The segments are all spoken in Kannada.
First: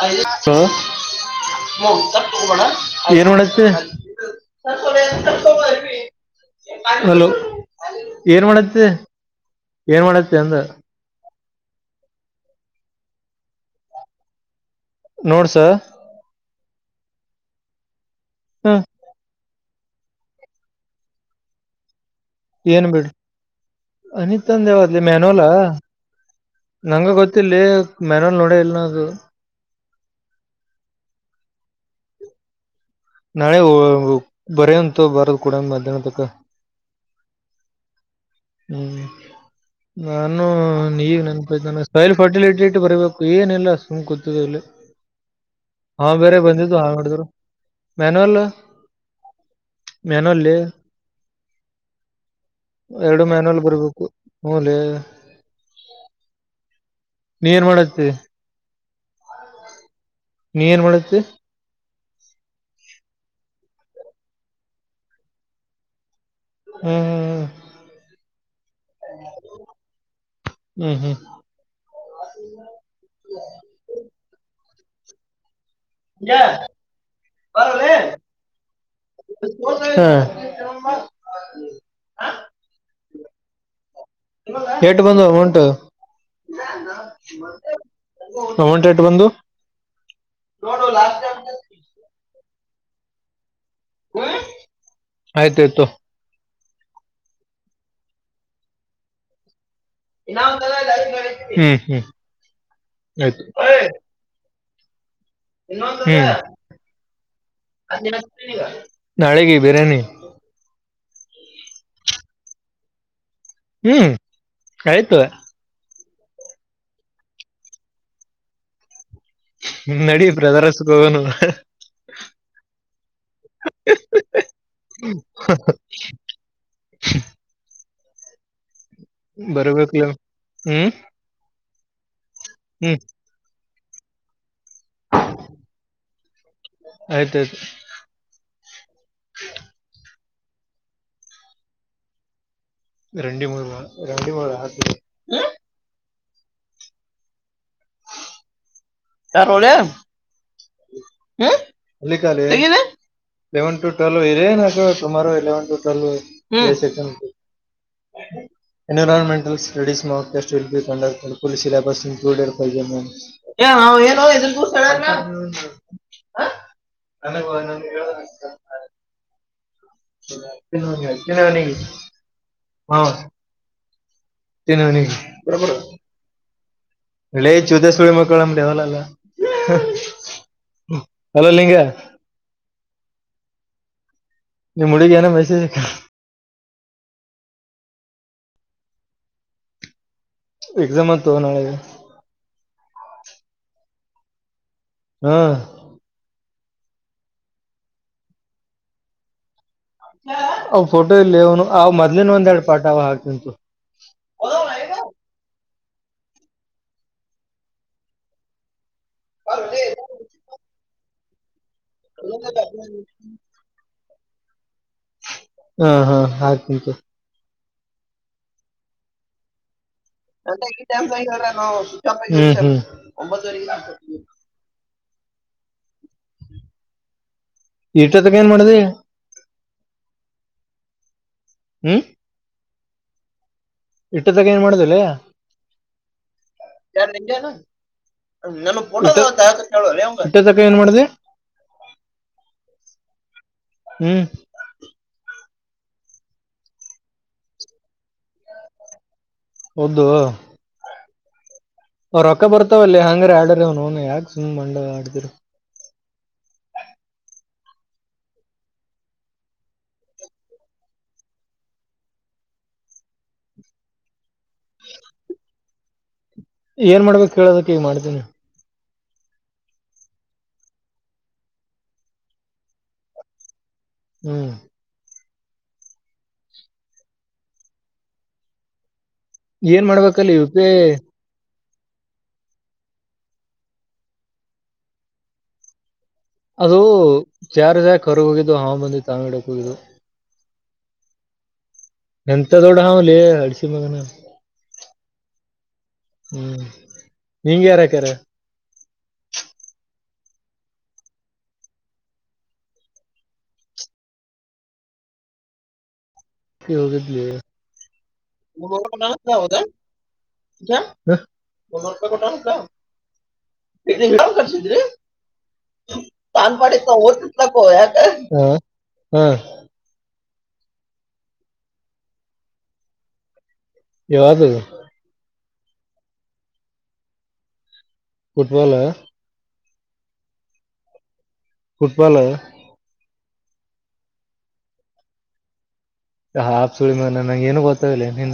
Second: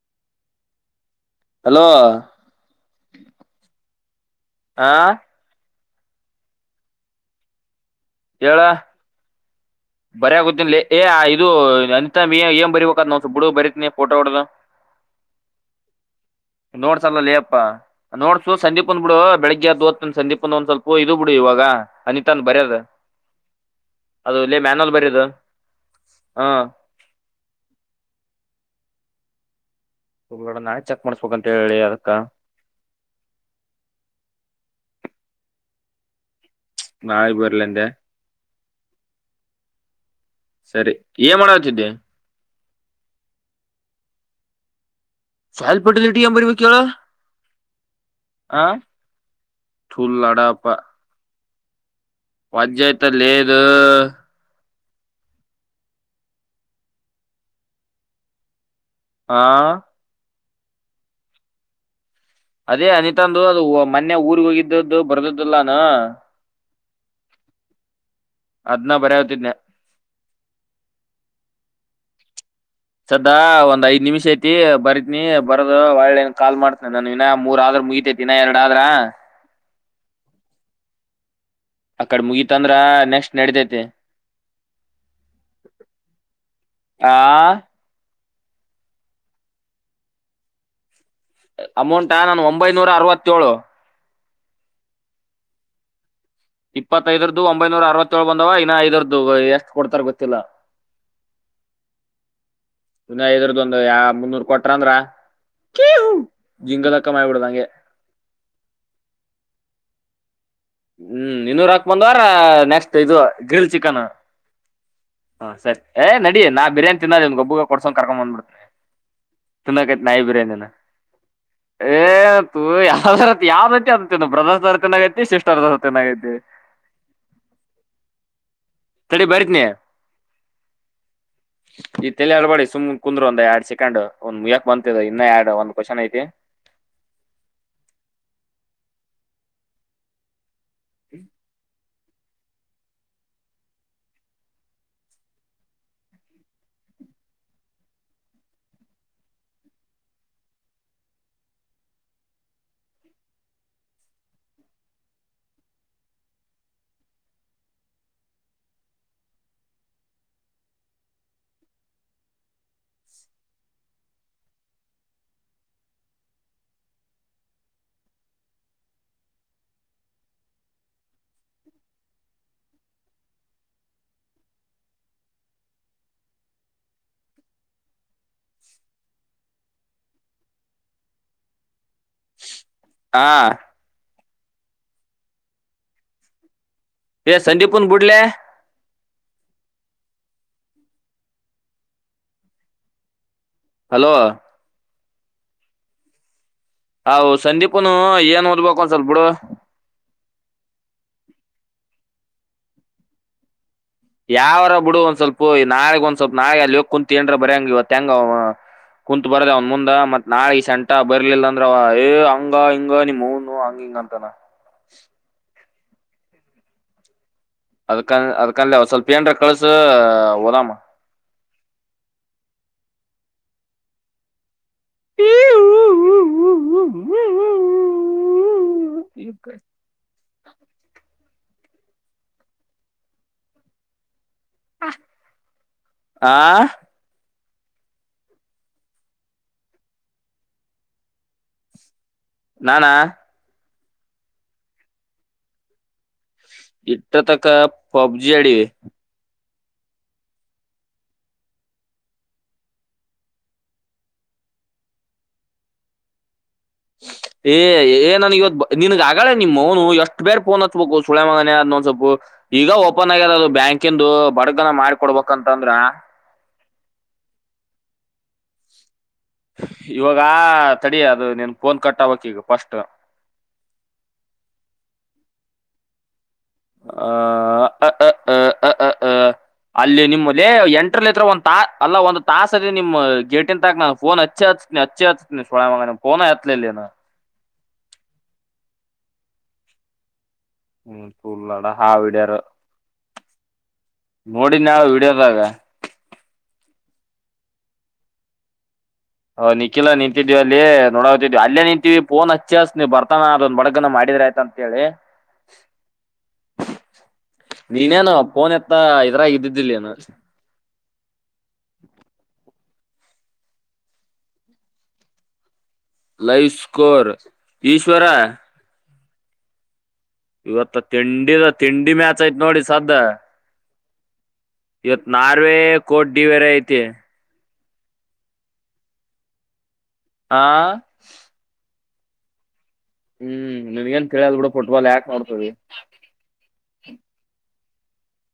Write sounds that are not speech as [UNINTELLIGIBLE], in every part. ಹ [UNINTELLIGIBLE] ಹ ಹಲೋ ಏನು ಮಾಡ [UNINTELLIGIBLE] ಹಾ [INAUDIBLE] ಹಲೋ ಏನ್ ಹೇಳ ಮಾಡತ್ತೆ ಏನ್ ಮಾಡತ್ತೆ ಅಂದ ಬರಯಕೂತಿನ್ಲೆ ಏ ಇದು ಅ ಏನ್ ಬರಿಬೇಕಾದ ನ್ ಹುಡು ಬರೀತನ ಫೋಟೋ ಡೋ ನೋಡ್ಸ ನೋಡ್ಸ ಅಲ್ಲ ಲ ಅಪ್ಪಾ ನೋಡ್ಸು ಹ ಸಂದೀಪ್ ಬಂದ್ಬಿಡು ಬೆಳಿಗ್ [INAUDIBLE] ದೀಪಂದ ಒಂದ್ವಲ್ಪ ಇ ಇದದು ಬಿಡು ಇವಾಗ ಅನಿತಾನ್ ಬರ್ಯದ್ ಅನಿತ ತಂದೇವಾದಲ್ಲಿ ಬರಿಯೋದು ಮೆನೋಲ ಹಾ ನಂಗ ಗೊತ್ತಿಲ್ಲಲ್ಲಿ ಮೆನಲ್ ನೋಡ ಇಲ್ ನ ಅದು ಹುಗ್ಡ ನಾಳೆ ಚೆಕ್ ಮಾಡ್ಸ್ಬೇಕಕ್ ಅಂತ ಹೇಳಿ ಅದಕ್ಕ ನಾಳೆ ಬರಂತ ಬರದು್ ಕೂಡ ಮಧ್ಯಾಹ್ನದ ತಕ [INAUDIBLE] ನಾಳಿ ಬರಲಂದೆ ಹ್ಮ್ ನಾನು ಸರಿ ನೀವ ಏನ್ ನೆನ್ಪತಾನ ಮಾಡತಿದ್ದೆ ಸಾಯಿಲ್ ಫರ್ಟಿಲಿಟಿ. ಬರಬೇಕು ಏನಿಲ್ಲ ಸುಮ್ ಕೂತಲ್ಲಿ ಸೆಲ್ಫ್ ಹಾ ಫರ್ಟಿಲಿಟಿ ಏನ್ ಬೇರೆ ಬರಿಬೇಕ್ ಬಂದಿದ್ದು ಹೇಳು ಹಾ ಮಾಡಿದ್ರು ಮ್ಯಾನಲ್ [UNINTELLIGIBLE] ಲಡಾಪ ಎರಡು ಇದು ಮ್ಯಾನಲ್ ಬರ್ಬೇಕು ಮೂಲೆ. ನೀರ್ ಮಾಡತ್ತ. ಆ ನೀನ್ ಏನ್ ಮಾಡತಿ ಅದೇ ಅನಿತಾಂದು ಅದು ಮೊ ಊರಿಗೆಗ್ ಹೋಗಿದ್ದದ್ದು ಬರ್ದದ್ದಲ್ಲಾನು ಹ್ಮ್ ಹ್ಮ್ ಹ್ಮ್ ಅದ್ನ ಬರ್ಯಾವತಿದ್ನ ಹ್ಮ್ ಹ್ಮ್ [INAUDIBLE] ಸದಾ ಒಂದ್ ಐದ್ ನಿಮಿಷ ಐತಿ ಬರತನಿ ಒಳ್ಳೆನ್ ಕಾಲ್ ಮಾಡ್ತೇನೆ ನಾನ ಇನ ಮೂರ್ ಆದ್ರ ಮುಗಿತೇತಿಿನ ಎರಡ ಆದ್ರ ಹೂ [INAUDIBLE] ಅಕಡ್ ಮುಗೀತಂದ್ರ ನೆಕ್ಸ್ಟ್ ನಡತೈತೆ ಎಟು ಬಂದು ಅಮೌಂಟ್ ಆ ಒಂ ರೇಟ್ ಬಂದು. ಅಮೌಂಟ್ ನಾನು ಒಂಬೈನೂರ ಅರವತ್ತಏಳು ಆಯ್ತು ಆಯ್ತು ಇಪ್ಪತ್ತೈದರದ್ದು ಒಂಬೈನೂರ ಅರವತ್ತೇಳು ಬಂದವ ಇನ್ನ ಐದರದ್ದು ಕೊಡ್ತಾರ ಗೊತ್ತಿಲ್ಲ ಇನ್ನ ಹ್ಮ್ಮ ಸುಮಾ ಇದ್ರದ ಒಂದು ಯಾವ ಮುನ್ನೂರ್ ಕೊಟ್ರ ಅಂದ್ರ ಕ್ಯೂ ಹ್ಮ್ ಜಿಂಗಲಕ್ಕ ಮಾಡ್ಬಿಡ್ದಂಗೆ ನಾಳೆಗೆ ಬಿರಿಯಾನಿ ಹ್ಮ್ ಇನ್ನೂರ ಹಾಕ್ ಬಂದ್ವಾರ ನೆಕ್ಸ್ಟ್ ಇದು ಗ್ರಿಲ್ ಚಿಕನಾ ಹ್ಮ್ ಆಯ್ತು ಹ ಸರಿ ಏ ನಡಿ ನಾ ಬಿರಿಯಾನಿ ತಿನ್ನೋದ ಒಂದ್ ಗಬ್ಬುಗ ಕೊಡ್ಸಕೊಂಡ ಕರ್ಕೊಂಡಬಂದ್ಬಿಡ್ತಿನಿ ತುನ್ನಕೈತ್ ನಡಿ ನಾಯಿಬ್ರನನು ಬ್ರದರ್ಸ್ಗೆ ಹೋಗೋನು [INAUDIBLE] ಏ ಯಾವ್ದ ಯಾವ್ದತಿ ಅದರತಿನೈತಿ ಶ ರದ ಚೆನ್ನಾಗಿದ್ದವೆ ಬರಬರ್ ಕಲ ಹ್ಮ್ ಇ ತಲೆ ಹೇಳ್ಬೇಡಿ ಸುಮ್ ಹ್ಮ್ ಕುಂದ್ರ ಒಂದ ಎರಡ್ ಸೆಕೆಂಡ್ ಒಂದ್ ಬಂತಿದೆ ಇನ್ನ ಯಡ್ ಒಂದ್ ಕ್ವಶನ್ ಐತಿ ಹೇ [INAUDIBLE] ಹ್ಮ ರಂಡಡಿ ಮೂಳ ರಂಡಡಿ ಮೂಳ ಆ [INAUDIBLE] ಯಾರ ಹ ಅಲ್ಲಿ [INAUDIBLE] ಇಲೆವನ್ ು ಟ್ವೆಲ್ವ ಇ ರ ನಕರು ಇಲೆವನ್ ು ಟ್ವೆಲ್ವ ರೈ ಸಕ [UNINTELLIGIBLE] [INAUDIBLE] ಹ ಎನ್ವೈರೋಮೆಂಟಲ್ ಸ್ಟಡಿಸ್ ಮಟಸ್ಟ್ ಎಲ್ ಬಿ ಕ ಸ ಸಿಲೆಬಸ್ ಇಕ್ಲೂಡೆ ಇರತ್ತದೆ ಹ ಏನೋ ಇದ್ರ ದೂ ಸಣ ಹ ಚ ಹಾ [INAUDIBLE] ತಿನನ ಬರಬರ ಇ ಜುತೆ ಸುಳಿ ಮಕ್ಕಳಮವಲ್ಲ ಅಲ್ಲ [UNINTELLIGIBLE] [INAUDIBLE] ಅಲೋ ಲಿಂಗ ಹಾ ನಿಮ್ಮ ಹುಡುಗಿ ಏನೂ ಮೆಸೇಜ್ ಅಕಾಲ ಸಂದೀಪನ್ ಬಿಡ್ಲೆ ಎಕ್ಸಾಮ್ ಆಯ್ತ್ ನಾಳೆಗೆ ಹಲೋ ಹಾ ಹಾ ಸಂದೀಪನು ಏನ್ ಓದ್ಬೇಕು ಒಂದ ಸ್ವಲ್ಪ ಬಿಡು ಅವ ಫೋಟೋ ಇಲ್ಲಿ ಅವನು ಅವ ಮೊದ್ಲಿನ್ ಒಂದ್ ಎರಡು ಪಾರ್ಟ್ ಅವ ಹಾಕ್ತಿಂತು ಯಾವರ ಬಿಡು ಒಂದ್ ಸ್ವಲ್ಪ ನಾಳಗ್ ಒಂದ್ ಸ್ವಲ್ಪ ನಾಳೆ ಅಲ್ಲಿ ಕುಂತ ಏನಾದ್ರು ಬರ್ಯಂಗ ಇವಂಗ ಕುಂತ್ ಬರದ ಅವನ್ ಮುಂದ ಮತ್ ನಾಳ ಈ ಸೆಂಟ ಬರ್ಲಿಲ್ಲ ಅಂದ್ರ ಏ ಹಂಗ ಹಿಂಗ ನಿಮ ನು ಹಂಗ ಹಿಂಗ ಅಂತಾನ ಹಾ ಹಾ ಆತಂಂತೆ ಅದ್ಕನ್ ಅದಕಂದ ಅವ ಸ್ವಲ್ಪ ಏನರ ಕಳ್ಸ ಓದಾಮ ನ ಒಂಬತ್ತ [INAUDIBLE] [INAUDIBLE] ಇಲ್ಲಿ ತನಕ ಏನ್ ಮಾಡ್ತಿ ಹ್ಮ್ ಇಟ್ಟದಾಗ ಏನ್ ಮಾಡುದಲ್ಲಯ ಆ ನಿ ಇಷ್ಟೊತ್ತು ತನಕ ಏನ್ ಮಾಡಿದಿ ನಾನಾ ಹ್ಮ್ ಇಟ್ಟ ತಕ್ಕ ಪಬ್ಜಿ ಆಡಿವಿ ಹೌದು ಅವ ರೊಕ್ಕ ಬರ್ತಾವಲ್ಲ ಹಂಗ್ರ ಆಡ್ರ ಅವನುನು ಯಾಕ ಸುಮ್ ಮಂಡ ಆಡ್ದರು ಹ ಏ್ ಏ ನನನ್ ಇವ್ಿನನ್ಗ್ ಆಗಾಳೆ ನಿಮ್ ಅವನು ಎಷ್ಟ್ ಬೇರ್ ಫೋನ್ ಹಚ್ಬೇಕು ಸುಳೆ ಮಗನ ಅದೊಂದ್ ಸ್ವಲ್ಪ ಈಗ ಓಪನ್ ಆಗ್ಯಾರ ಅದು ಬ್ಯಾಂಕಿಂದು ಬಡಗನ ಮಾಡಿಕ ಕೊಡ್ಬೇಕಂತಂದ್ರ ಏನ್ ಮಾಡ್ಬೇಕು ಕೇಳೋದಕ್ಕೆ ಮಾಡ್ತೀನಿ ಇವಾಗ ತಡ ಅದು ನಿನ್ ಫೋನ್ ಕಟ್ಬಕ್ ಈಗ ಫಸ್ಟ್ ಹ್ಮ್ ಅ ಅ ಅ ಅ ಏನ್ ಅಲ್ಲಿ ಮಾಡ್ಬೇಕಲ್ಲಿ ನಿಮ್ಮಲ್ಲಿ ಯು ಪಿ ಐ ಎಂಟ್ರಲ್ತ್ರ ಒ ತಾ ಅಲ್ಲ ಒಂದು ತಾಸ ಅ ನಿಮ್ಮ ಗೇಟಿನ್ ತಾಕ್ ನ ಫೋನ್ ಹಚ್ಚಿ ಹನ ಹಚ್ಚಿ ಹನ ಸ್ ಅದು ಜಾರ್ ಜಾಕ್ ಹೊರಗೆ ಹೋಗಿದ್ದು ಹಾವ ಮಂದಿ ತಾಂಗಿಡಕ್ ಹೋಗಿದ್ದು ಹ್ಮ ಚುಳ್ಳಾಡ ಹಾ ಹಡ್ಯಾರ ಎಂತ ದೊಡ್ಡ ಹಾವ್ಲಿ ಅಡ್ಸಿ ಮಗನ ನೋಡಿ ನಾವ ಇಡದಾಗ ಹ್ಮ್ ನೀಂಗ ಯಾರಕ್ಕಾರ ಹ ನಿಖಿಲ ನಿಂತಿದ್ವಿ ಅಲ್ಲಿ ನೋಡತಿದ್ವಿ ಅಲ್ಲೇ ನಿಂತೀವಿ ಪೋನ್ ಹಿ ನೀ್ ಬರ್ತಾನ ಅದೊ್ ಬಡಗನ ಮಾಡಿ ಿದ್ರ ಆಯ್ತ ಅಂತ ಹೇಳಿ ಹ ಹವುೋಗಲಿದ ನೀನೇನು ಫೋನ್ ಎತ್ತ ಮೊಮ್ಮಾರಪ ಇದ್ರಾಗ ಇದ್ದಿದ್ದಿಲ್ಲೇನು ಕಟಾಣತಾ ್ ಯನ್ ಕರ್ಸಿದ್ರಿ ಲೈವ್ ತಾನವಾಡಿ ಸ್ಕೋರ್ ಕಲಕ ಈಶ್ವರ ಇವತ್ತ ತಿಂಡಿಿದ ತಿಂಡಿ ಮ್ಯಾಚ್ ಯ್ತ್ ನೋಡಿ ಸದ ಯದು ೇ ಕಡ್ಡಿ ವರ ಇಐತಿ ಫುಟ್ಬಾಲ್ ಹಾ ಫುಟ್ಬಾಲ್ ಹ್ಮ್ ನಿನ್ಗಏನ್ ಕೇಳಿಯದ್ ಬಿಡ ಫುಟ್ಬಾಲ್ ಯಾಕೆ ಮಾಡ್ತದೆ ಹ ಆಪ್ ಸುಳಿ ಮ ನಂಗೆ ಏನು ಗೊತ್ತಾವಿಲ್ಲ ನೀ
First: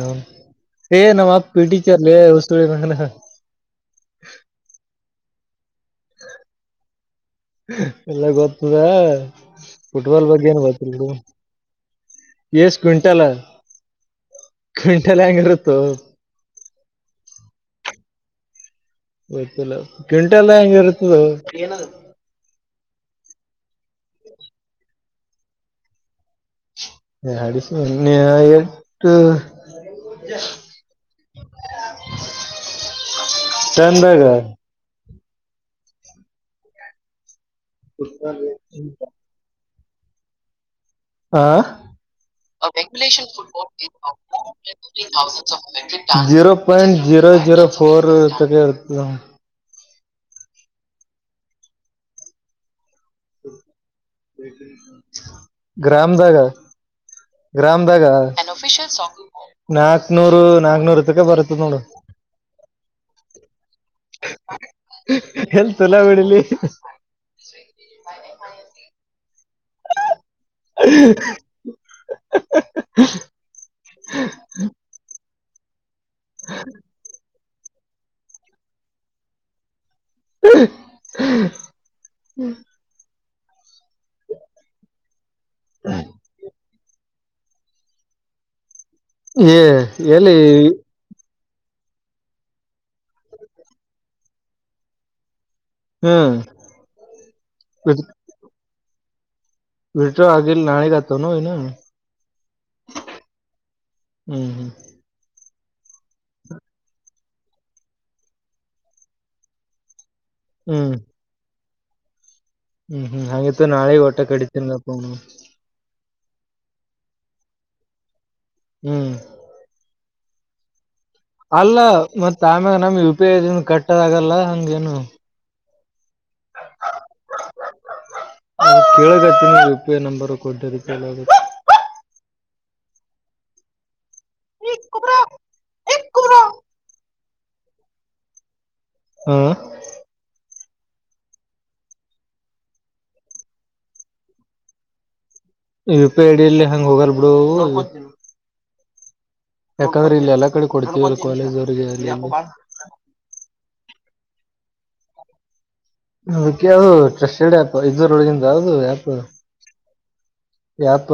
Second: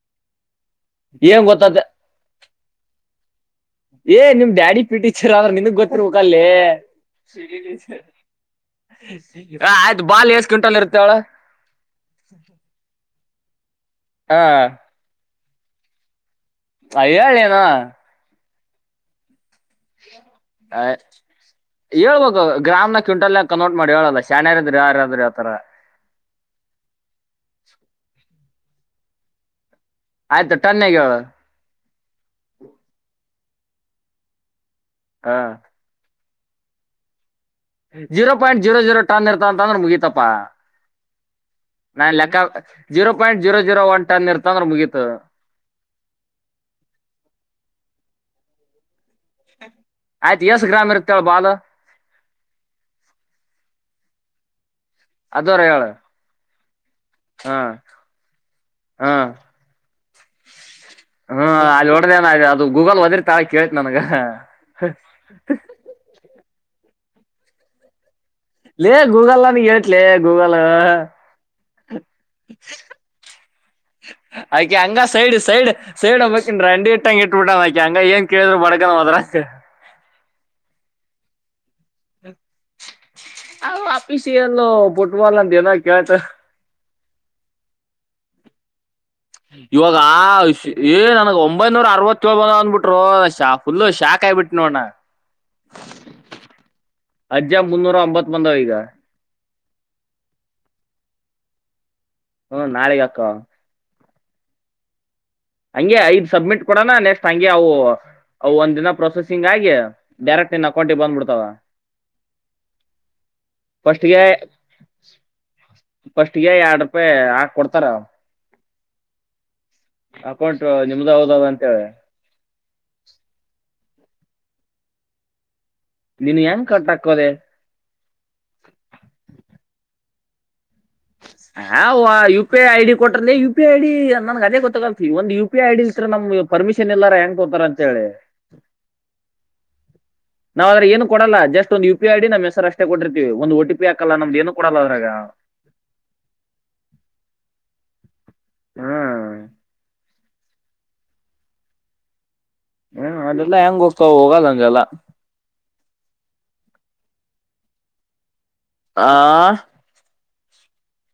ಏ ನಮ್ಮ್ ಏನ್ ಅಪ್ ಗೊತ್ತದ ಟೀಚರ್ ುಳ ಏ ನಿಮ್ ಡ್ಯಾಡಿ ಪೀಟಿಚರ್ ಅಂದ್ರ ನಿನ್ಗ್ ಗೊತ್ತರ್ ಮುಕಲ್ಲ್ಲಿ ಎಲ್ಲ ಗೊತ್ತದ ಆಯ್ತು ಬಾಲ್ ಎಷ್ಟ ಗ್ವಿಂಟಲ್ ಇರುತ್ತ ಅವಳ ಎಷ್ಟ ಕ್ವಿಂಟಲ್ ಹ ಕಂಟಲ್ಲ ಅಂಗಾರತ್ತು ಅಯ್ಯಳನಾ ಗೊತ್ತಲ್ಲ ಕ್ವಿಂಟೆಲ್ ಹೆಂಗ ಇರುತ್ತದ ಹೇಳ್ಬೇಕು ಗ್ರಾಮ್ನ ಕ್ಯಂಟಲ್ಲ ಕನ್ವರ್ಟ್ ಮಾಡಿ ಹೇಳಲ್ಲ ಶ್ಯಾಣ ಯಾರಾದ್ರರು ಯಾರಾದ್ರರು ಯಾವತರ ಡೊನ್ನೆ ಎಟು ಆಯ್ತು ಟನ್ನಾಗ ಟೈಮ ಬಾಗ ಹಾ zero point zero zero ton ಇರ್ತ ಅಂತ ಅಂದ್ರೆ ಮುಗಿತಪ್ಪಾ ಆಾ zero point zero zero one ton ಇರ್ತ ಅಂದ್ರ ಮುಗೀತು ೀರೋ ಪಟ್ ಜೋ ಜೀರೋ ಫೋರ್ ತಗ ಇರ್ತದೆ ಆಯ್ತು ಎಸ್ ಗ್ರಾಮ ಇರ್ತ್ತಳ ಬಾಾಲ ಅದರ ಹೇಳ ಗ್ರಾಮದಗ ಹಾ ಗ್ರಾಮದಾಗ ಹಾ ನ ಹ್ಮ ಅಲ್ಲಿ ಒಡದ ಅದು ಗೂಗಲ್ ಹದ್ರ ತ ಎಲ್ಲಿ ತುಲ ಬಿಡಿಲಿ ಗೂಗಲ್ ಗಟ್ಲ ಗೂಗಲ ಆಯ್ಕೆ ಹಂಗ ಸೈಡ್ ಸೈಡ್ ಸೈಡ್ ಹಬ್ಬನ್ ರಂಡಿ ಇಟ್ಟಂಗ ಇಟ್ಬಿಟ್ಟಾಕಿ ಹಂಗ ಏನ್ ಕೇಳಿದ್ರು ಬಡಗನ ಹದ್ರ ಹ್ಮ ಹ ಆಫೀಿಸಿ ಎಲ್ಲ ಬುಟ್ಬಲ್ ಅಂತ ಏನ ಕ ಆಯ್ತ ಏ ಇವಾಗ ಎಲ್ಲಿ ಆಷ ಏ ನನಗೆ ಒ ಒಂಬೈನೂರ ಅರವತ್ತೇಳಳ್ ಬಂದ ಅಂದ್ಬಿಟ್ರು ಶಾ ಫುಲ್ಲು ಶಾಕ್ ಆಯಿಬಿಟ್ು ನೋಡಣ್ಣ ಹ್ಮ್ ಅಜ್ಜ ಮುನ್ನೂರ ಅಂಬತ್ ಮಂದ ಈಗ ವಿಟ ಆಗಿ ನಾಣಗತನು ಹ್ಮ ನಾೆಗೆ ಅಕ್ಕಾ ಹ್ಮ್ ಹ್ಮ್ ಹಂಗೆ ಐದು್ ಸಬ್ಮಿಟ್ ಕೊಡೋಣ ನೆಕ್ಸ್ಟ್ ಹಂಗೆ ಅವು ಅ ಒಂದ್ ದಿನ ಪ್ರೊಸೆಸಿಂಗ್ ಆಗಿ ಡೈರೆಕ್ಟ್ ನಿನ್ ಹ್ಮ್ ಅಕೌಂಟಿಗೆ ಬಂದ್ಬಡ್ತಾವ ಹ್ಮ್ ಹ್ಮ್ ಹಾಗತ್ತು ನಾಳೆ ಓಟ ಫಸ್ಟ್ಗೆ ಕಡತಿಲ್ಲಪ್ಪನು ಫಸ್ಟ್ಗೆ ಎರಡ್ ರೂಪಾಯಿ ಹಾಕ್ ಕೊಡ್ತಾರ ಹ್ಮ್ ಹಾಕಂಟು ನಿ ಅಲ್ಲ ಮತ್ತತ್ ಆಮ್ಯಾಗ ನಮ್ ಯು ಪಿ ಐ ಇದನ್ ಕಟ್ಟದಗಲ್ಲ ಹಂಗೇನು ನೀನ್ ಹೆಂಗ್ cut ಹಾಕೋದೆ [INAUDIBLE] ಕೇಳಬೇಕತೀನಿ U P I number ಕೊಟ್ಟಿದಕ್ಕೆಲ್ಲ ಹ ಯು ಪಿ ಐ ಐಡಿ ಕೊಟ್ರಲ್ಲ ಯು ಪಿ ಐ ಐಡಿ ನನ್ಗೆ ಅದೇ ಗೊತ್ತಾಗಲ್ತಿ ಒಂದ್ ಯು ಪಿ ಐ ಡಿ ಇಲ್ತ್ ನಮ್ಗೆ ಪರ್ಮಿಷನ್ ಇಲ್ಲಾರ ಹೆಂಗ್ ಕೋತಾರ ಅಂತ ಹೇಳಿ ಹ್ಮ್ ನಾವ್್ರ ಏನು ಕೊೋಲ್ಲ ಜಸ್ಟ್ ಒಂದು ಯು ಪಿ ಐ ಡಿ ನ ಹೆಸರ್ ಅಷ್ಟೇ ಕೊಟ್ಟರ್ತತಿವಿ ಒಂದು ಟಿ ಪಿಾಲ್ಲ ನಮ್ದ ಏನು ಕೊಡಲ್ಲದ್ರಾಗ ಯು ಪಿ ಐ ಡಿಿಯಲ್ಲಿ ಹೆಂಗ್ ಹೋಗಲ್ ಬಿಡು ಹಾ ಯಾಕಂದ್ರೆ ಇಲ್ಲಿ ಎಲ್ಲಾ ಕಡೆ ಕೊಡ್ತೀವ ಕಾಲೇಜ್ ಅವ್ರರಿಗೆ ಅಲ್ಲಿ ಹ್ಮ ಅದೆಲ್ಲಾ ಹೆಂಗ್ ಹೋಗ್ತ ಹೋಗಲ್ಲಂಂಗಲ್ಲ ವಿಕಿ ಅದು ಟ್ರಸ್ಟೆಡ್ ಆ್ಯಪ್ ಇದದುೂರ ಒಳಗಿಂತ ಅದು ಆಪ್ ಆ ಯಪ್ಪ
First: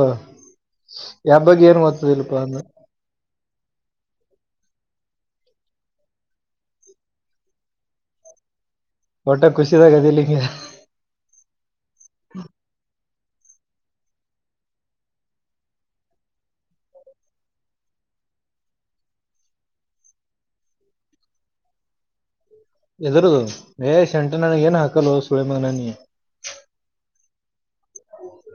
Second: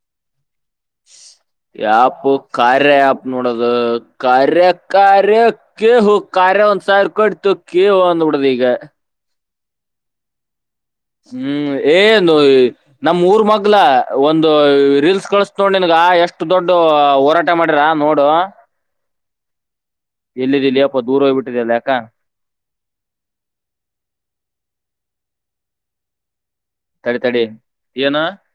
ಯಪ್ ಕಾರ್ಯ ಯಪ್ ನೋಡೋದು ಕಾರ್ಯ ಕಾರ್ಯ ಕ ಹ ಕಾರ್ಯ ಒಂದ್ ಸಾವಿರ ಕೊ ಇತ್ತುು ಕ ಅಂದ್ಬ ಬಿಡ್ದ್ ಈಗ ಒಟ್ಟ ಖುಷಿದಾಗ ಅದಂಗೆ ಹ್ಮ್ ಏನು ನಮ್ ಊರ್ ಮಲ ಒಂದು ರೀಲ್ಸ್ ಕಳಸ ನೋೊಂಡ ನನ್ಗ ಎಷ್ಟು ದೊಡ್ ಹೋರಾಟ ಮಾಡಿರ ನೋಡುುವ [UNINTELLIGIBLE] ಎಲ್ಲದಿ ಲೇ ಪಾ ದೂರ ಹೋಗ್ಬಿಟ್ಟಿದೆಲ್ಲ ಯಾಕ? [UNINTELLIGIBLE] ಎದರದ ಅದ ಏ ಶಂಟಾ ನನಗ ಏನ್ ಹಾಕಲೋ ಸೂಳೇಮಗನ ನೀ [UNINTELLIGIBLE] ಏ ತಡಿ ಏನ್? [UNINTELLIGIBLE]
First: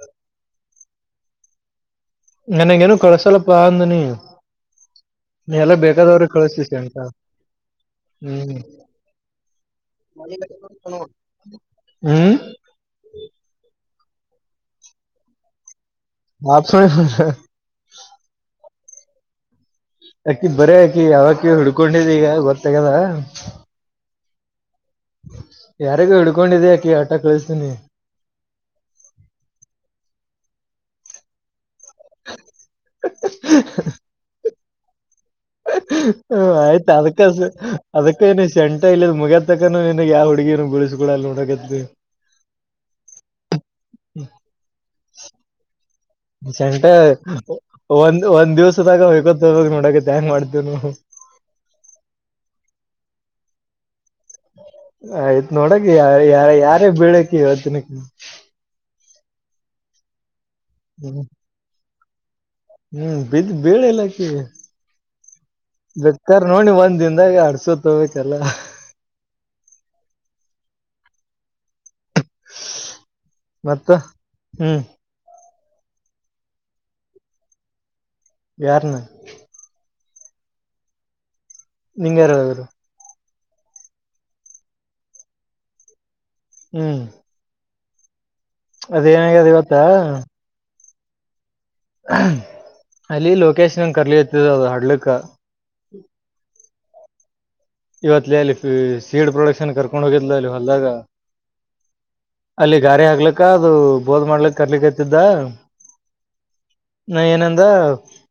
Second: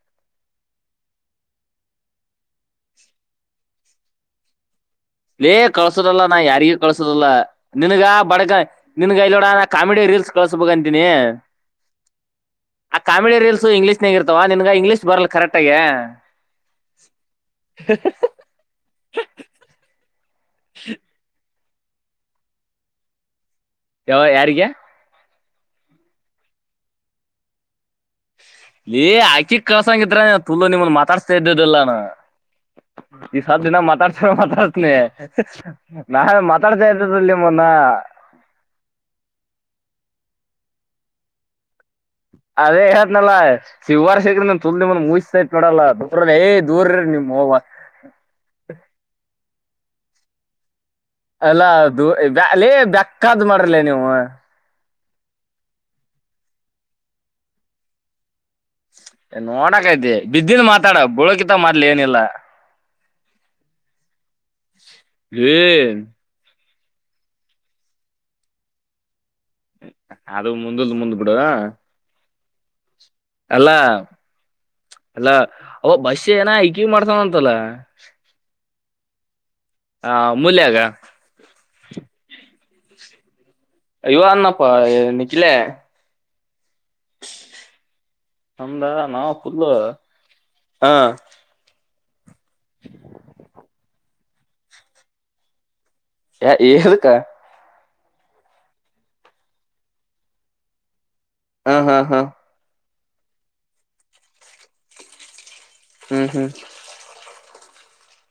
ನನಗ ಏನು ಕಳಸಾಲಪ್ಪಾ ಅಂದನಿ. [UNINTELLIGIBLE] ಏ ಎಲ್ಲ ಕಳ್ಸುದಲ್ಲ ಬೇಕಾದವ್ರಿಗೆ ನಾ ಯಾರಿಗ ಕಳಿಸ್ತಿಸಿ ಅಂತ ಕಳ್ಸುದಲ್ಲ ನಿನ್ಗ ಬಡಗ ಹ್ಮ್ ನಿನ್ಗಲೋಡ ಕಾಮಿಡಿ ರೀಲ್ಸ್ ಕಿಸಬ ಅಂತೀನಿ ಹ್ಮ್ ಆ ಕಾಮಿಡಿ ರೀಲ್ಸ್ ಇಂಗ್ಲೀಷ್ ನಗ ಇರ್ತವ ನಿನ್ಗ ಇಂಗ್ಲೀಷ ಬಲ್ಲ ಕರೆಕ್ಟ್ ಆೆ ಆ [INAUDIBLE] ಅಕ್ಕಿ ಬರ ಅಕಿ ಯಾವಕ್ಕಿ ಹುಡ್ಕೊಂಡಿದ ಈಗ ಗೊತ್ತಗಲ್ಲ ಯಾವ ಯಾರಿಗೆ ಯಾರಿಗು ಹಿಡ್ಕೊಂಡಿದಿ್ಯಾಾಕಿ ಆಟ ಕಳಿಸತೀನಿ ಇ ಆಕಿಕ್ ಕಳ್ಸಂಗಿದ್ರ ತುಲ ನಿಮ್ಮನ್ ಮಾತಾಡ್ಸ್ತಾ ಇದ್ದದೆಲ್ಲ ಈ ಸ ದಿನ ಮಾತಾತ ಮಾತಾಡ್ತನ ಹ ಆಯ್ತ ಅದಕ್ಕ ಅದಕ್ಕ ಏನು ಶೆಂಟ ಇಲ್ಲದ ಮುಗ ತಕ್ಕಾನ ನಿನ ಯಾವ ಹುಡುಗಿನ ಬಿಳಸ ಇಲ್ಲ ಅಲ್ಲೇ ಹೊರಗದ್ವಿ. [UNINTELLIGIBLE] ಅದೇ ಹೇಳದ್ನಲ್ಲ ಶಿವಾರ್ ಶಕ್ರ ತುಲ್ ನಿಮ್ನ ಮುಸ ಸಮೇತ ನೋಡಲ್ಲ? [UNINTELLIGIBLE] ದೂರ ಶಂಟಾ ಇರ್ರಿ ನಿಮ್ ಹೋವ ಒಂದ್ ಒಂದ್ ದಿವಸದಾಗ ಹೊಯ್ಕೋತ ಹೋಗೋರನ ನೋಡಕತ್ಯ ಹಂಗ್ ಮಾಡತ್ತಿರ ನೀವ್, [UNINTELLIGIBLE] ಅಲ್ಲಾ ಅದು ಬ್ಯಾ ಲೇ ಬೆಕ್ಕಾದ್ ಮಾಡ್ರಲೇ ನೀವು? [UNINTELLIGIBLE] ಆಯ್ತ್ ನೋಡಕ ಯ ಯಾರ ಯಾರಗಬೀಳಕೆ ಹೇಳ್ತೀನಿ ಅಕಿಗ? [UNINTELLIGIBLE] ನೋಡಕಐತಿ ಬಿದ್ದದ ಮಾತಾಡ ಬೀಳೋಕ್ಕಿಂತ ಮೊದಲ್ ಏನಿಲ್ಲಾ? [UNINTELLIGIBLE] ಹೂ ಬಿದ್ದ್ ಬೀಳಲಿಲ್ಲ ಆಕಿ ಏ ಬೇಕರ್ ನೋಡ ನೀ ಒಂದ್ [UNINTELLIGIBLE] ದಿಂದದಾಗ ಅಡ್ಸೋತ ಹೊಗಬೇಕಲ್ಲ, [UNINTELLIGIBLE] ಅದು ಮುಂದಲದ ಮುಂದ ಬಿಡ. [UNINTELLIGIBLE] ಉಷ ಅಲ್ಲ ಅಲ್ಲ ಅವ ಬಶ ಏನ ಇಕಿ ಮಾಡ್ತಾಳ ಅಂತಲ್ಲ? [UNINTELLIGIBLE] ಯಾರನ್? [UNINTELLIGIBLE] ಆಮೂಲ್ಯಗ [UNINTELLIGIBLE] ನಿಂಗ್ಯಾರ ಅವ್ರು ಅಯ್ಯೋ ಅಂದನಪ್ಪ ನಿಖಿಲೈ, [UNINTELLIGIBLE] ಹೂ [UNINTELLIGIBLE] ನಮ್ಮದ ನಾ ಪೂಲ್ ಇವತ್ತ ಹಾ [UNINTELLIGIBLE] ಅಲ್ಲಿ ಲೊಕೇಶನ್ ಕರ್ಲಿಕತದ ಅದು ಹಡ್ಲಕ್ಕ. [UNINTELLIGIBLE] ಏ ಎದಕ್ಕ? [UNINTELLIGIBLE] ಇವತ್ ಅಲ್ಲಿ ಸೀಡ್ ಪ್ರೊಡಕ್ಷನ್ ಕರ್ಕೊಂಡ್ ಹೋಗಿದ್ಲ ಅಲ್ಲಿ ಹೊಲ್ದಾಗ? [UNINTELLIGIBLE] ಹ ಹ ಹ [UNINTELLIGIBLE] ಬ್ಯಾರ ಆಗ್ಲಕ್ಕ ಅದು ಬೋದ್ ಮಾಡ್ಲಕ್ ಕರ್ಲಿಕ್ತಿದ್ದ? [UNINTELLIGIBLE] ಹು ಹು [UNINTELLIGIBLE] ದ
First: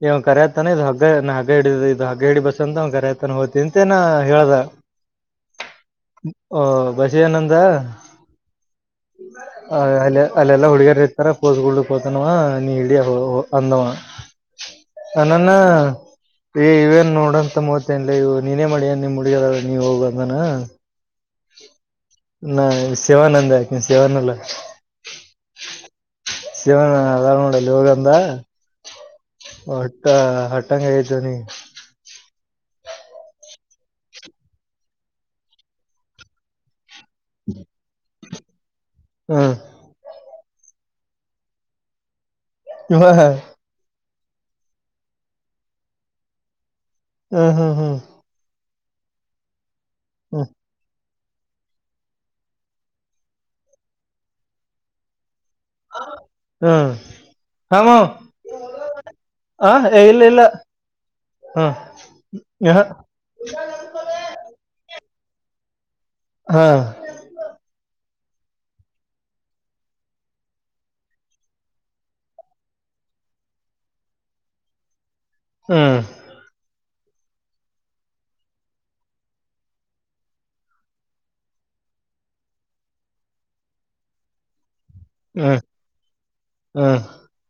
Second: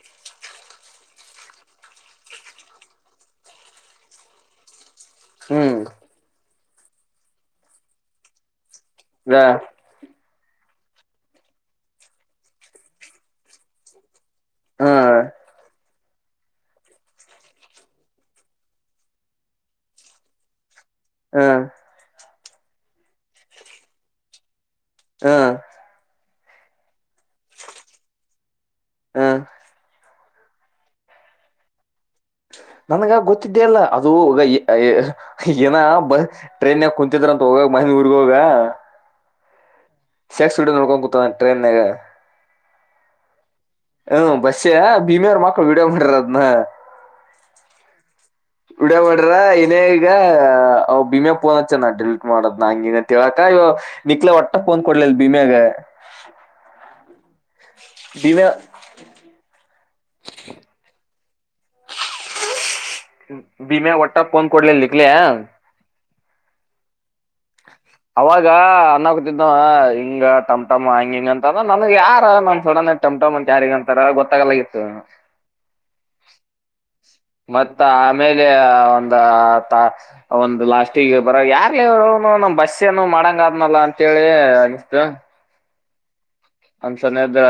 ಇವ್ ಕರ್ಯತನ ಇದು ಹಗ್ಗ ನಾ ಹಗ್ಗ ಹಿಡಿದ ಇದು ಹಗ್ಗ ಹಿಡಿ ಬಸ್ ಅಂತ ಅವ್ ಕರ್ಯತನ ಅವತಿಂತೇ ನಾ [UNINTELLIGIBLE] ಹೇಳದ. [UNINTELLIGIBLE] ಹೂ [UNINTELLIGIBLE] ಓ ಬಸ್ಯಾ ಏನ್ ಅಂದ ಹ್ಮ್ ಅ ಅಲ್ಲೇ? [UNINTELLIGIBLE] ಅಲ್ಲೆಲ್ಲಾ ಹುಡ್ಗಿಯರ್ ಇರ್ತಾರ ಪೋಸ್ಗಡ್ ಹೋತನ್ವ ನೀ ಹಿಡಿ ಅಂದಾ ಅವ [UNINTELLIGIBLE] ಅ ನಾನ ಈ ಇವೇನ್ ನೋಡಂತ ಮೂತ್ತನ್ಲ ಇವ ನೀನೇ ಮಾಡಿ ಏನ್ ನಿಮ [UNINTELLIGIBLE] ಹುಡುಗಿ ಅದಲಾ ನೀ ಹೋಗ ಅಂದಾನ? [UNINTELLIGIBLE] ಹ [UNINTELLIGIBLE] ನಾ ಸೇವಾನಂದ ಅಕೆನ ಸೇವಾನಲ್ಲ? [UNINTELLIGIBLE] ಅ [UNINTELLIGIBLE] ಶಿವಣ್ಣ ಅದಾನ ನೋಡಲ್ಲಿ ಹೋಗಂದಾ? ಹ್ಮ್ [UNINTELLIGIBLE] ತ್ತ ಹಟ್ಟಂಗ ಆತನಿ ನನ್ಗ ಗೊತ್ತಿದ್ದೆ ಅಲ್ಲ ಅದು ಏನ ಟ್ರೈನ್ ಕು ತ್ರ ಅಂತ ಹೋಗಾಗ ಮಹಂದ ಊರ್ಗ ಹೋಗ ಹಾ ಶೆಕ್ಸ್ ನೋಡ ಕುತ ಟ್ರೈ ಯವಹ [UNINTELLIGIBLE] ಹೂ ಬಸ್ಯಾ ಭೀಮೆಯಾರ ಮಕ್ಕಳು ವಿಡಿಯೋ ಮಾಡಿರ ಅದನ. [UNINTELLIGIBLE] ಹ ಹ ಹ [UNINTELLIGIBLE] ವಿಡಿಯೋ ಮಾಡ್ಯಾರ ಏನ ಈಗ ಭೀಮೇ [UNINTELLIGIBLE] ಫೋನ್ ಹಚ್ಚ ನಾನ ಡಿಲೀಟ್ ಮಾಡ ಅದನ್ನ ಹಂಗ್ ಹಿಂಗ ಅಂತ ಹೇಳಕ ಇವ ನಿಕ್ಲಲೆ ಒಟ್ಟ ಫೋನ್ ಕೊಡ್ಲಿಲ್ಲ ಬಿಮ [UNINTELLIGIBLE] ಹ [UNINTELLIGIBLE] ಭೀಮೇ? [UNINTELLIGIBLE] ಆ ಇಲ್ಲ ಇಲ್ಲ? [UNINTELLIGIBLE] ಹ್ಮ್ ಭೀಮ್ಯಾಗ ಒಟ್ಟ ಪೋನ್ ಕೊಡ್ಲಿಲ್ಲ ನಿಖಿಲ್ಯಾ [UNINTELLIGIBLE] ಹ [UNINTELLIGIBLE] ಅವಾಗ ಅಣಕುತಿದ್ದ ಹಿಂಗ ಟಮ್ ಟಮ್ ಹಂಗ ಹಿಂಗ ಅಂತ ನನಗ ಯಾರ ನನ್ ಸಡನ [UNINTELLIGIBLE] ಟಮ್ ಟಮ್ ಅಂತ ಯಾರಿಗ ಅಂತಾರ ಗೊತ್ತಾಗಲ್ಲಾಗಿತ್ತು ಹ್ಮ ಮತ್ತ ಆಮೇಲೆ ಒಂದ ಒಂದು ಲಾಸ್ಟಿಗೆ ಬರ ಯಾರ್ರು ಇವರು ನ್ ಬಸ್ಸ ಏನು ಮಾಡಂಗ ಆದ್ನಲ್ಲ ಅಂತೇಳಿ ಹ್ಮ ಒಂದ್ಸನದ